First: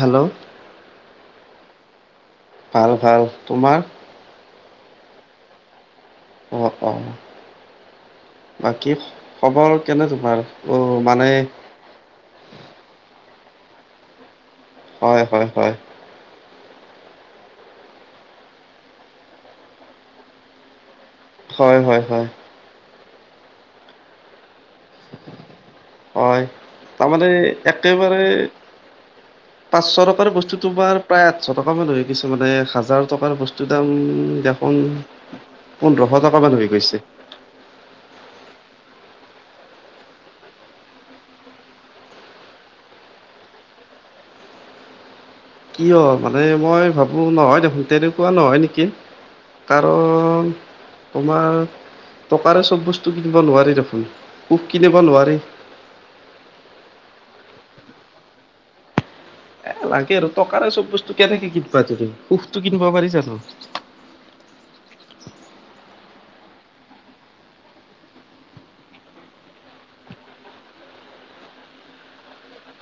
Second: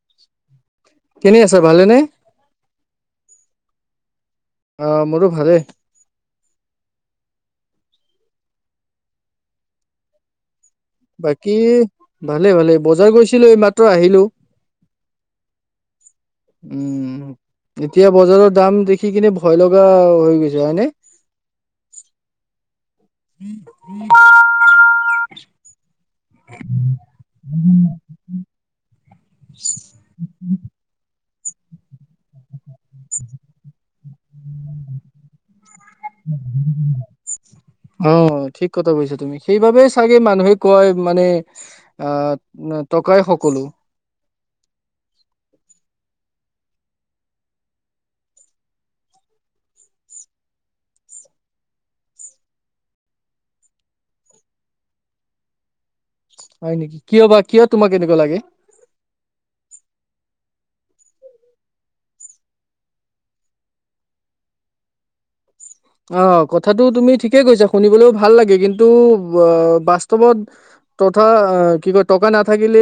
Hello কেনে আছা ভালে নে ভাল ভাল তোমাৰ অ মোৰো ভালেই অ অ বাকী খবৰ কেনে তোমাৰ অ মানে বাকী ভালে ভালে বজাৰ গৈছিলো এই মাত্ৰ আহিলো হয় হয় হয় উম এতিয়া বজাৰৰ দাম দেখি কিনে ভয় লগা হৈ গৈছে হয়নে হয় হয় হয় [unintelligible] হয় তাৰমানে একেবাৰে পাঁচশ টকাৰ বস্তু তোমাৰ প্ৰায় আঠশ টকা মান হৈ গৈছে মানে হাজাৰ টকাৰ বস্তুৰ দাম দেখোন পোন্ধৰশ টকামান হৈ গৈছে অ ঠিক কথা কৈছা তুমি সেইবাবেই চাগে মানুহে কয় মানে অ টকাই সকলো কিয় মানে মই ভাবো নহয় দেখোন তেনেকুৱা নহয় নেকি কাৰণ তোমাৰ টকাৰে চব বস্তু কিনিব নোৱাৰি দেখোন। সুখ কিনিব নোৱাৰি। হয় নেকি, কিয় বা কিয় তোমাৰ এনেকুৱা লাগে? এ লাগে আৰু, টকাৰে চব বস্তু কেনেকে কিনিবা তুমি, সুখতো কিনিব পাৰি জানো? অ' কথাটো তুমি ঠিকেই কৈছা, শুনিবলেও ভাল লাগে কিন্তু আ বাস্তৱত। তথা, কি কয়, টকা নাথাকিলে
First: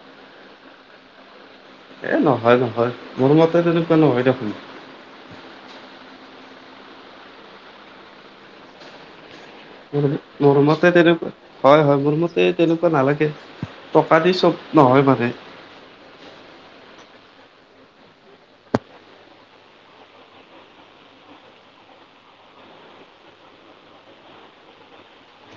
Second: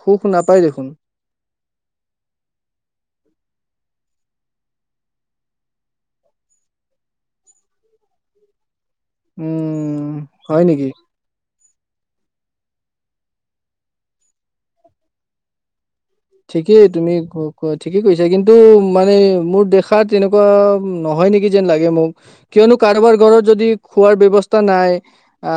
সুখ নাপায় দেখোন। এ নহয়, নহয়, মোৰ মতে তেনেকুৱা নহয় দেখোন। উম'। [unintelligible] মোৰ হয় নেকি? মতে তেনেকুৱা। হয়, হয়, মোৰ মতে তেনেকুৱা নালাগে, টকা দি চব নহয় মানে। ঠিকেই, তুমি ক ঠিকেই কৈছা, কিন্তু মানে মোৰ দেখাত তেনেকুৱা নহয় নেকি। যেন লাগে মোক, কিয়নো কাৰোবাৰ ঘৰত যদি খোৱাৰ ব্যৱস্থা নাই। আ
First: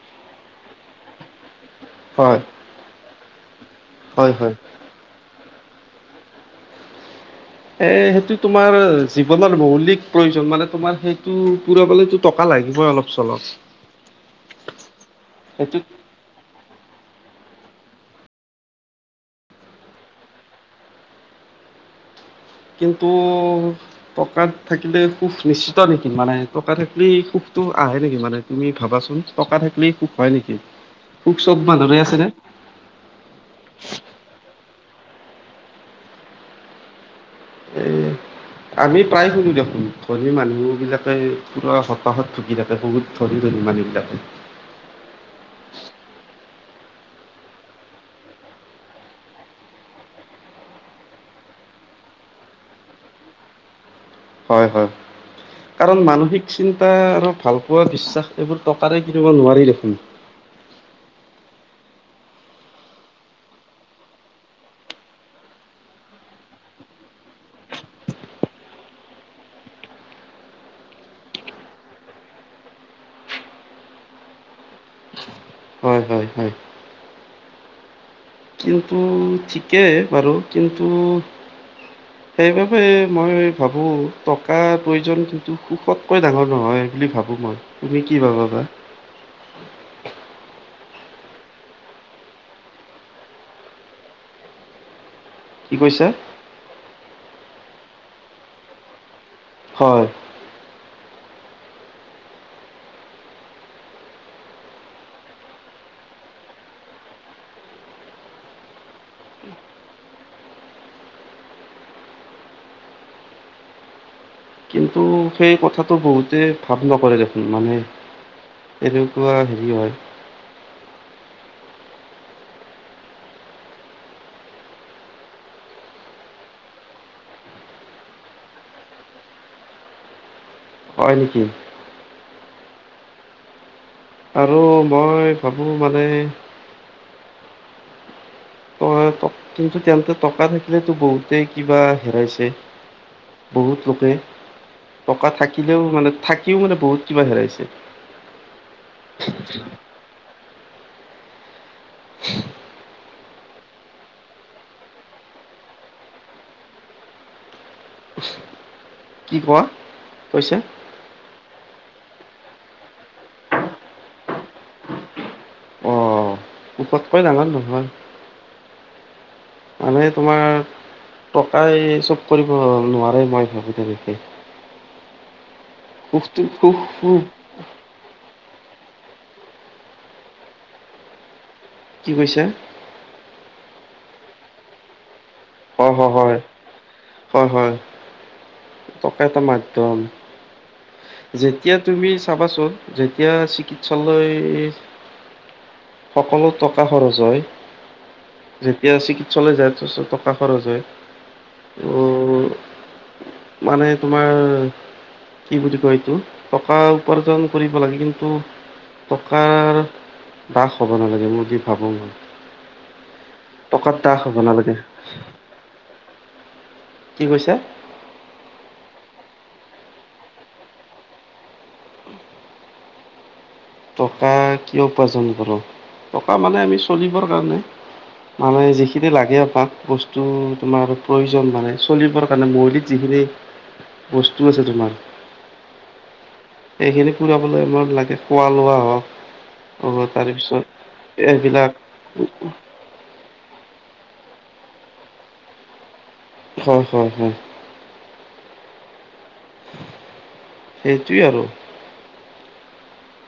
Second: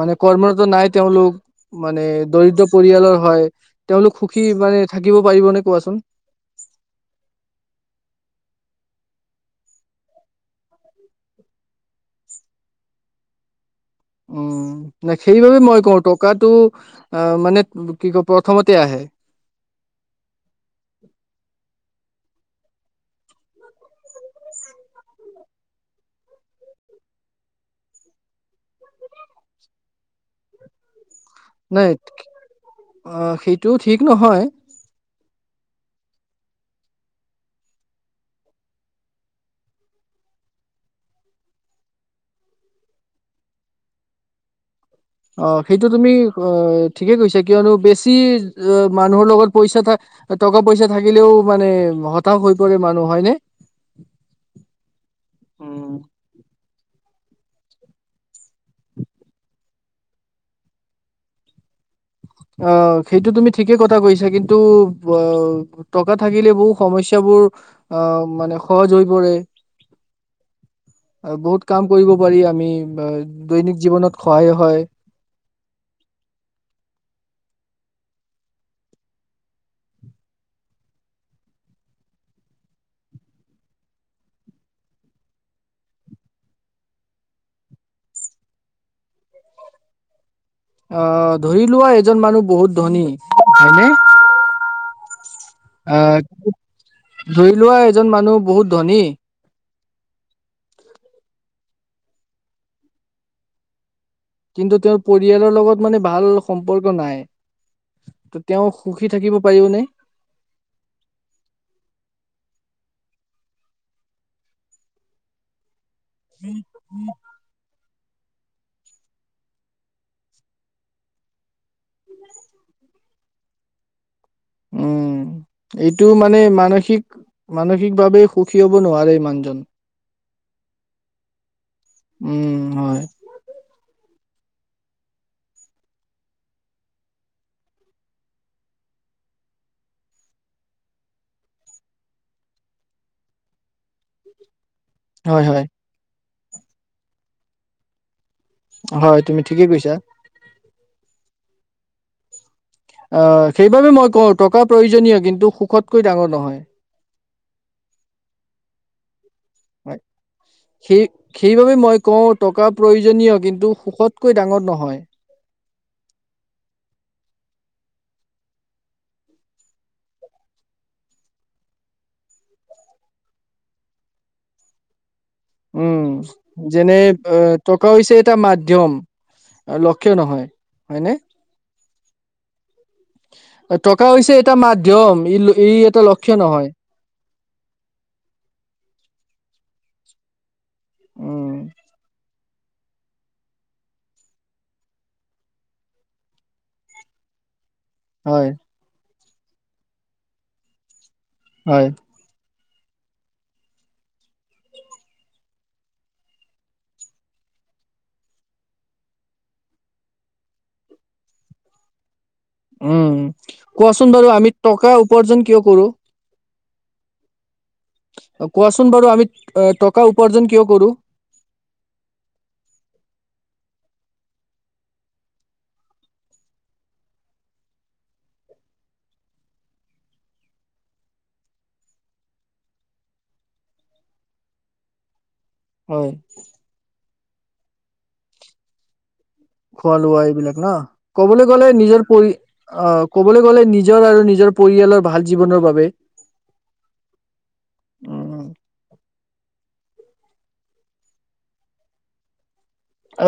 মানে কৰ্মৰত নাই তেওঁলোক। মানে হয় দৰিদ্ৰ পৰিয়ালৰ হয়, তেওঁলোক হয় সুখী হয় মানে থাকিব পাৰিবনে কোৱাচোন? এ সেইটো তোমাৰ জীৱনৰ মৌলিক প্ৰয়োজন। মানে তোমাৰ সেইটো পুৰাবলে টকা লাগিবই অলপ চলপ। [inaudible] উম' নেখেলিবলে মই সেইটোত কওঁ, টকাটো আ মানে কি কয় প্ৰথমতে আহে। কিন্তু। টকাত থাকিলে সুখ নিশ্চিত নেকি, মানে টকা থাকিলেই সুখটো আহে নেকি মানে? তুমি ভাবাচোন টকা থাকিলেই সুখ হয় নেকি। সুখ চব নাই, মানুহৰে আছেনে অ' সেইটোও ঠিক নহয়। এই। আমি প্ৰায় শুনো দেখোন, ধনী মানুহবিলাকে পুৰা হতাশাত ভুগি থাকে। ধনী, ধনী মানুহ বিলাকে। অ' সেইটো তুমি অ' ঠিকে কৈছা, কিয়নো বেছি মানুহৰ লগত পইচা থাক টকা পইচা থাকিলেও মানে, হতাশ হৈ পৰে মানুহ হয় নে? হয়, হয়, কাৰণ মানসিক চিন্তা আৰু ভালপোৱা, বিশ্বাস এইবোৰ টকাৰে কিনিব নোৱাৰি দেখোন। অ' সেইটো তুমি ঠিকে কথা কৈছা, কিন্তু ব টকা থাকিলে বহু সমস্যাবোৰ, আ মানে সহজ হৈ পৰে। বহুত কাম কৰিব পাৰি আমি, দৈনিক জীৱনত সহায় হয়। হয় হয়, হয়। কিন্তু ঠিকেই বাৰু, কিন্তু [inaudible] সেইবাবে মই ভাবোঁ, টকাৰ প্ৰয়োজন কিন্তু সুখতকৈ ডাঙৰ নহয় বুলি ভাবোঁ মই। তুমি কি ভাবা বা? অ' ধৰি লোৱা এজন মানুহ বহুত ধনী হয়, হয় নে? কি কৈছা আ' ধৰি লোৱা এজন মানুহ বহুত ধনী। হয়। কিন্তু তেওঁৰ পৰিয়ালৰ লগত মানে ভাল সম্পৰ্ক নাই। ত' তেওঁ সুখী থাকিব পাৰিব নে? কিন্তু সেই কথাটো বহুতেই ভাব নকৰে দেখোন মানে, এনেকুৱা হেৰি হয়। [unintelligible] উম'। এইটো মানে মানসিক মানসিকভাৱে সুখী হ'ব নোৱাৰে মানুহজন। হয় নেকি? উম' হয়। আৰু মই ভাবোঁ মানে ত' কিন্তু তেওঁলে টকা থাকিলেতো বহুতেই কিবা হেৰাইছে। বহুত লোকে টকা হয়, হয়, থাকিলেও মানে থাকিও মানে বহুত কিবা হেৰাইছে। হয় তুমি ঠিকে কৈছা। অঁ, সেইবাবে মই কওঁ টকা প্ৰয়োজনীয় কিন্তু সুখতকৈ ডাঙৰ নহয়। কি কোৱা? হয়। কৈছে সেই সেইবাবে মই কওঁ টকা প্ৰয়োজনীয় কিন্তু সুখতকৈ ডাঙৰ নহয়। পতকৈ ডাঙৰ নহয়। মানে তোমাৰ টকাই চব কৰিব নোৱাৰে মই ভাবোঁ তেনেকে। উম, সুখটো সুখ যেনে সুখ এ টকা হৈছে এটা মাধ্যম, লক্ষ্য নহয়, হয়নে? কি কৈছে? টকা হৈছে এটা মাধ্যম ই হয় এটা লক্ষ্য হয় নহয়। হয় হয়, টকা এটা মাধ্যম। উম, যেতিয়া তুমি চাবাচোন যেতিয়া চিকিৎসালয় সকলো টকা খৰচ হয়। হয়। যেতিয়া চিকিৎসালয় যায় ত টকা খৰচ হয়। হয়। ত' মানে তোমাৰ কি বুলি কয় এইটো টকা উপাৰ্জন কৰিব লাগে কিন্তু টকাৰ বাস হ'ব নালাগে, মই দি মই ভাবোঁ মানে। উম, কোৱাচোন বাৰু হ'ব আমি নালাগে টকা উপাৰ্জন কিয় কৰোঁ? কি কৈছা? অ কোৱাচোন বাৰু আমি টকা উপাৰ্জন কিয় কৰোঁ? টকা কিয় উপাৰ্জন কৰোঁ, টকা মানে আমি চলিবৰ কাৰণে। মানে যিখিনি লাগে আমাক বস্তু তোমাৰ প্ৰয়োজন মানে চলিবৰ কাৰণে মৌলিক যিখিনি বস্তু আছে তোমাৰ হয়। এইখিনি ফুৰাবলৈ আমাক লাগে খোৱা লোৱা হওঁক। খোৱা লোৱা এইবিলাক ন, ক'বলৈ গ'লে এইবিলাক নিজৰ পৰি অঁ, ক'বলৈ গ'লে নিজৰ আৰু নিজৰ পৰিয়ালৰ ভাল জীৱনৰ বাবে হয় হয় হয়। অঁ। সেইটোৱে আৰু।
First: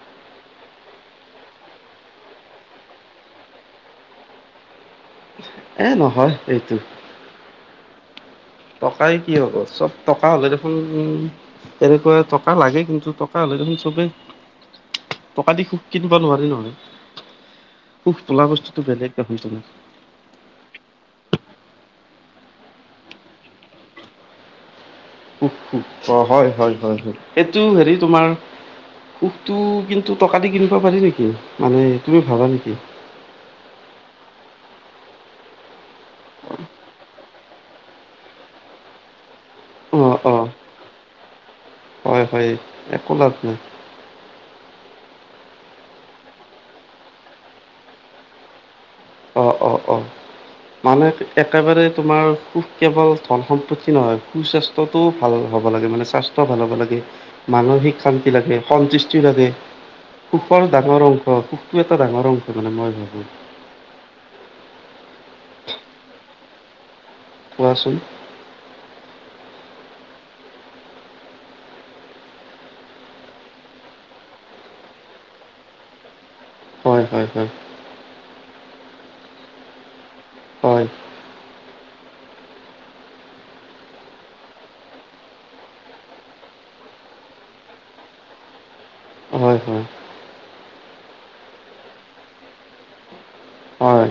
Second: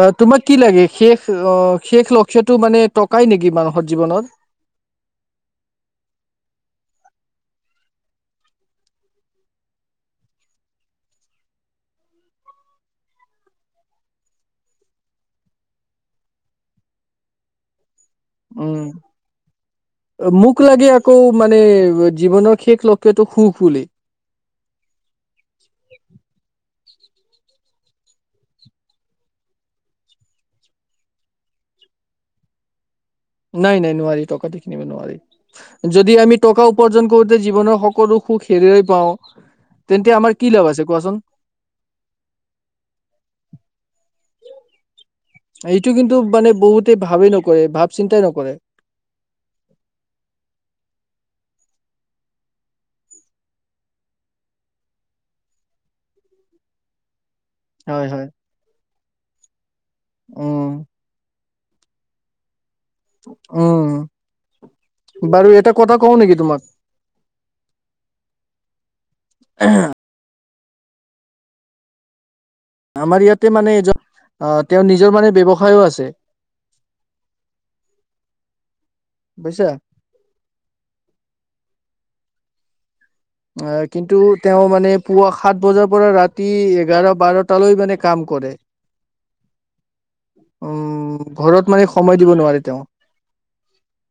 অঁ, তোমাক কি লাগে শেষ অঁ' শেষ লক্ষ্য টো মানে টকাই নেকি, মানুহৰ জীৱনত? এ নহয় এইটো। টকাৰে কি হ'ব চব টকা হ'লে দেখোন তেনেকুৱা টকা লাগে, কিন্তু টকা হ'লে দেখোন চবেই টকা দি সুখ কিনিব নোৱাৰি নহয়। সুখ বোলা বস্তুটো বেলেগকে বুজা হৈছিল। অ' মোক লাগে আকৌ মানে জীৱনৰ শেষ লক্ষ্য টো সুখ বুলি। হোহ হোহ অ' হয় হয় হয় হয়, সেইটো হেৰি তোমাৰ সুখটো, কিন্তু টকা দি কিনিব পাৰি নিকি মানে তুমি ভাবা নিকি? নাই, নাই নোৱাৰি টকাই দি কিনিব নোৱাৰি। যদি আমি টকা উপাৰ্জন কৰোঁতে জীৱনৰ সকলো সুখ হেৰিৱাই পাওঁ, অ তেন্তে অ আমাৰ কি লাভ আছে কোৱাচোন? হয় হয়, একো লাভ নাই। এইটো কিন্তু মানে বহুতে ভাবে নকৰে, ভাৱ চিন্তাই নকৰে। অ অ অ মানুহে একেবাৰে তোমাৰ, সুখ কেৱল ধন -সম্পত্তি নহয় সুস্বাস্থ্য তটো ভাল হ'ব লাগে মানে স্বাস্থ্য ভাল হ'ব লাগে। মানসিক হয় হয় শান্তি লাগে, সন্তুষ্টিও লাগে, সুখৰ উম ডাঙৰ অংশ, সুখটো এটা ডাঙৰ অংশ মানে মই ভাবোঁ। অ' বাৰু এটা কথা কওঁ নেকি তোমাক? কোৱাচোন? [unintelligible] আমাৰ ইয়াতে মানে এজন, আ তেওঁৰ নিজৰ মানে ব্যৱসায়ো আছে। হয়, হয় হয়। বুইছা, হয়, হয় কিন্তু তেওঁ মানে পুৱা সাত বজাৰ পৰা ৰাতি এঘাৰ, বাৰটালৈ মানে কাম কৰে। [inaudible] হয় হয়। উম, ঘৰত মানে সময় দিব নোৱাৰে তেওঁ। হয়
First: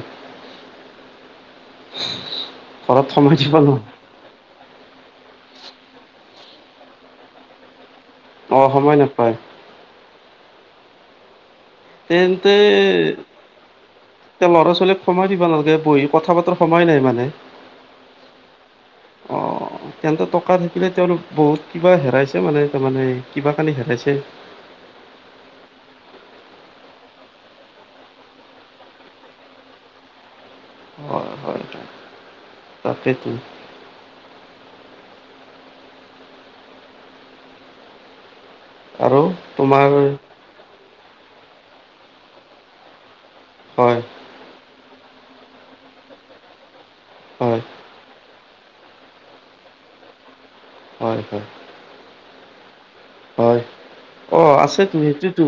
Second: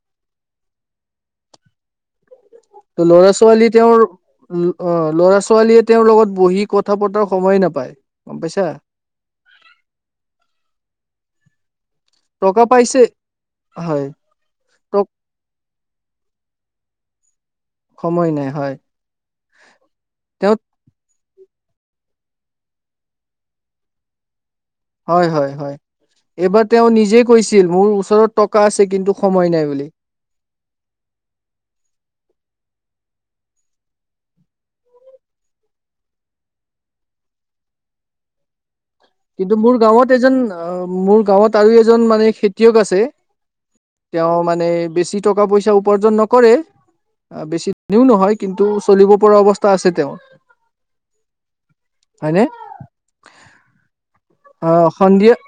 ত ঘৰত সময় দিব ল'ৰা-ছোৱালী নোৱাৰে তেওঁৰ উম, অহ ল'ৰা-ছোৱালীয়ে তেওঁৰ লগত বহি কথা পতাৰ সময়ে নাপায়। গম অ, পাইছা সময় নাপায়। তেন্তে টকা পাইছে হয় এতিয়া ত ল'ৰা-ছোৱালীক সময় দিব নালাগে বহি কথা পাতাৰ সময় নাই মানে। সময় নাই হয়। অ তেন্তে তেওঁ টকা থাকিলে তেওঁৰ বহুত কিবা হেৰাইছে মানে তাৰমানে কিবা-কানি হেৰাইছে। হয় হয় হয়, এইবাৰ তেওঁ নিজে কৈছিল মোৰ ওচৰত টকা আছে কিন্তু সময় নাই বুলি। হয়, হয়। তাকেটো, আৰু কিন্তু মোৰ তোমাৰ গাঁৱত এজন অ' মোৰ গাঁৱত আৰু এজন মানে খেতিয়ক আছে। হয়। তেওঁ মানে বেছি টকা-পইচা উপাৰ্জন নকৰে। হয় বেছি ধনীও নহয় কিন্তু চলিব পৰা অৱস্থা আছে তেওঁৰ। হয় হয়। হয়নে? হয় অ আছেতো সেইটোৱেইতো।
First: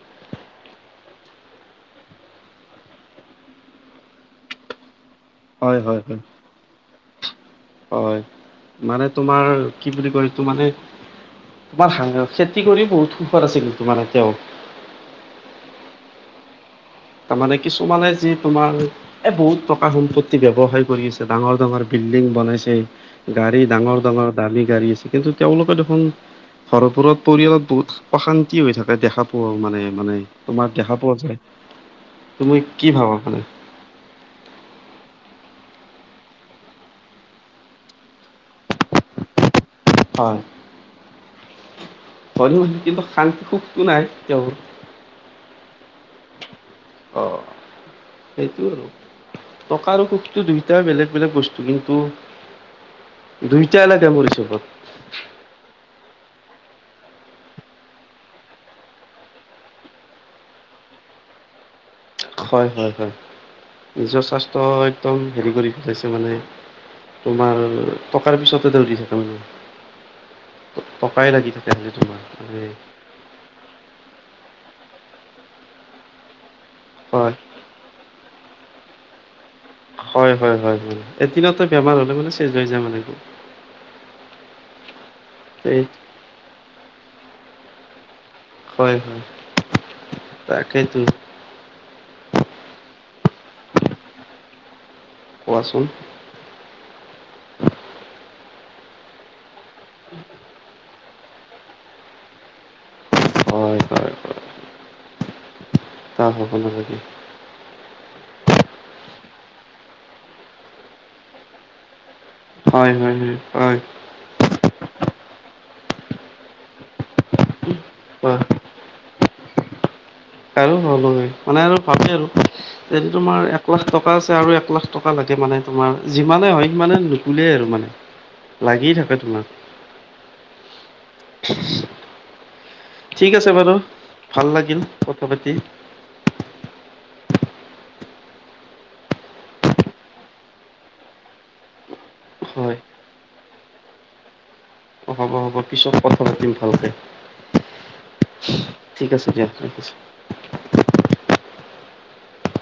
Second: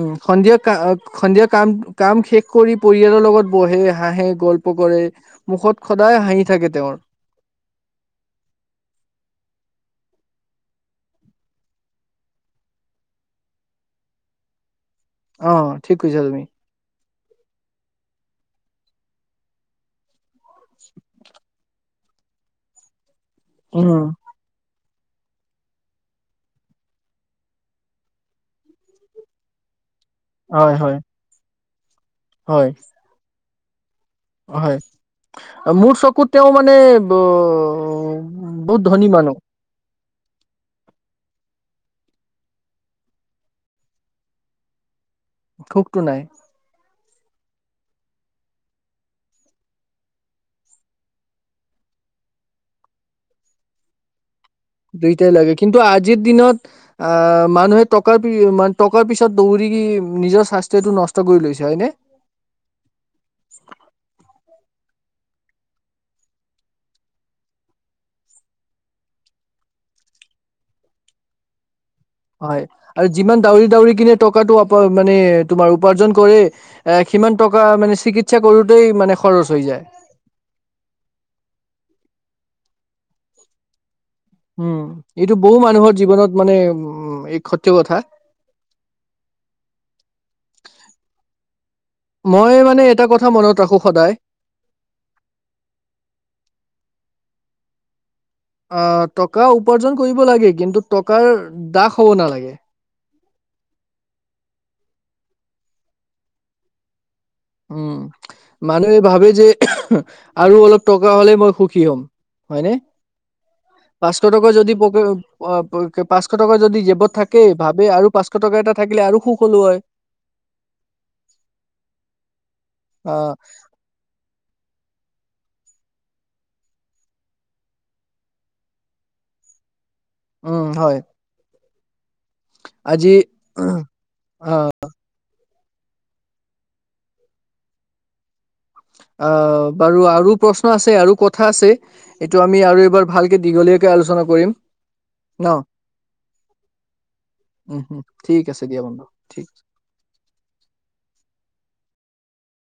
উম সন্ধিয়া কা সন্ধিয়া কাম কাম শেষ কৰি পৰিয়ালৰ লগত বহে, হাঁহে, গল্প কৰে। হয় মুখত হয় হয় সদায় হাঁহি থাকে তেওঁৰ। হয়। মানে তোমাৰ কি বুলি কয় এইটো মানে তোমাৰা [unintelligible] খেতি কৰিও বহুত সুখত আছে কিন্তু মানে তেওঁ। অ', ঠিক কৈছা তুমি। তাৰমানে কিছুমানে যি তোমাৰ, এ বহুত টকা সম্পত্তি ব্যৱসায় কৰি আছে ডাঙৰ ডাঙৰ বিল্ডিং বনাইছে, গাড়ী উম ডাঙৰ-ডাঙৰ দামী গাড়ী আছে কিন্তু তেওঁলোকে দেখোন ঘৰবোৰত পৰিয়ালত বহুত অশান্তি হৈ থাকে, দেখা পোৱা মানে-মানে তোমাৰ হয় হয় দেখা পোৱা যায়। তুমি হয় কি ভাৱা মানে? হয়। মোৰ চকুত তেওঁ মানে ব-বহুত ধনী মানুহ। হয়। হৈয়ো, কিন্তু শান্তি-সুখটো নাই তেওঁৰ। সুখটো নাই। অ', সেইটোৱে আৰু। টকা আৰু সুখটো দুইটাই বেলেগ বেলেগ বস্তু, কিন্তু দুইটাই লাগে মোৰ হিচাবত। দুইটাই লাগে, কিন্তু আজিৰ দিনত আহ মানুহে টকাৰ-টকাৰ পিছত দৌৰি নিজৰ স্বাস্থ্যটো নষ্ট কৰি লৈছে, হয়নে? হয়, হয়, হয়। নিজৰ স্বাস্থ্য একদম হেৰি কৰি পেলাইছে মানে তোমাৰ টকাৰ পিছতে দৌৰি থাকে মানে। টকাই লাগি থাকে [unintelligible] তোমাৰ। হয়, মানে আৰু যিমান দাউৰি দাউৰি কিনে টকাটো আপ মানে তোমাৰ উপাৰ্জন কৰে আহ, হয় সিমান টকা মানে চিকিৎসা কৰোঁতেই মানে খৰচ হৈ যায়। হয়, হয়। হয়, হয়। এদিনতে বেমাৰ হ'লে মানে চেজ হৈ যায় মানে। উম, এইটো বহু এই মানুহৰ জীৱনত মানে উ [unintelligible] সত্য কথা। হয়। তাকেইতো। মই মানে এটা কথা মনত ৰাখো সদায় কোৱাচোন? অ', টকা উপাৰ্জন কৰিব লাগে, কিন্তু টকাৰ দাস হ'ব নালাগে। হয় হয় দাস হ'ব নালাগে। উম, মানুহে ভাৱে যে আৰু অলপ টকা হ'লে মই সুখী হ'ম। হয়নে? হয়, হয়। হয়, হয়। পাঁচশ টকা যদি পকেট অ', [unintelligible] পাঁচশ টকা যদি জেপত থাকে ভাৱে, আৰু পাঁচশ হয় টকা এটা থাকিলে আৰু সুখ হ'লো হয়। কাৰো [unintelligible] মানে আৰু ভাৱে আৰু যদি আহ তোমাৰ একলাখ টক টকা আছে আৰু একলাখ টকা লাগে মানে তোমাৰ, যিমানে হয় সিমানে নুকুলায় আৰু মানে। লাগিয়ে থাকে তোমাক। উম, হয়। [inaudible] আজি ঠিক আছে বাৰু, ভাল লাগিল কথা পাতি। অ', বাৰু আৰু প্ৰশ্ন আছে, আৰু কথা আছে। এইটো আমি হয় আৰু এইবাৰ ভালকে দীঘলীয়াকে আলোচনা কৰিম। অ', হ'ব, ন হ'ব, পিছত কথা পাতিম ভালকে। উম, উম, ঠিক আছে দিয়া বন্ধু। ঠিক আছে।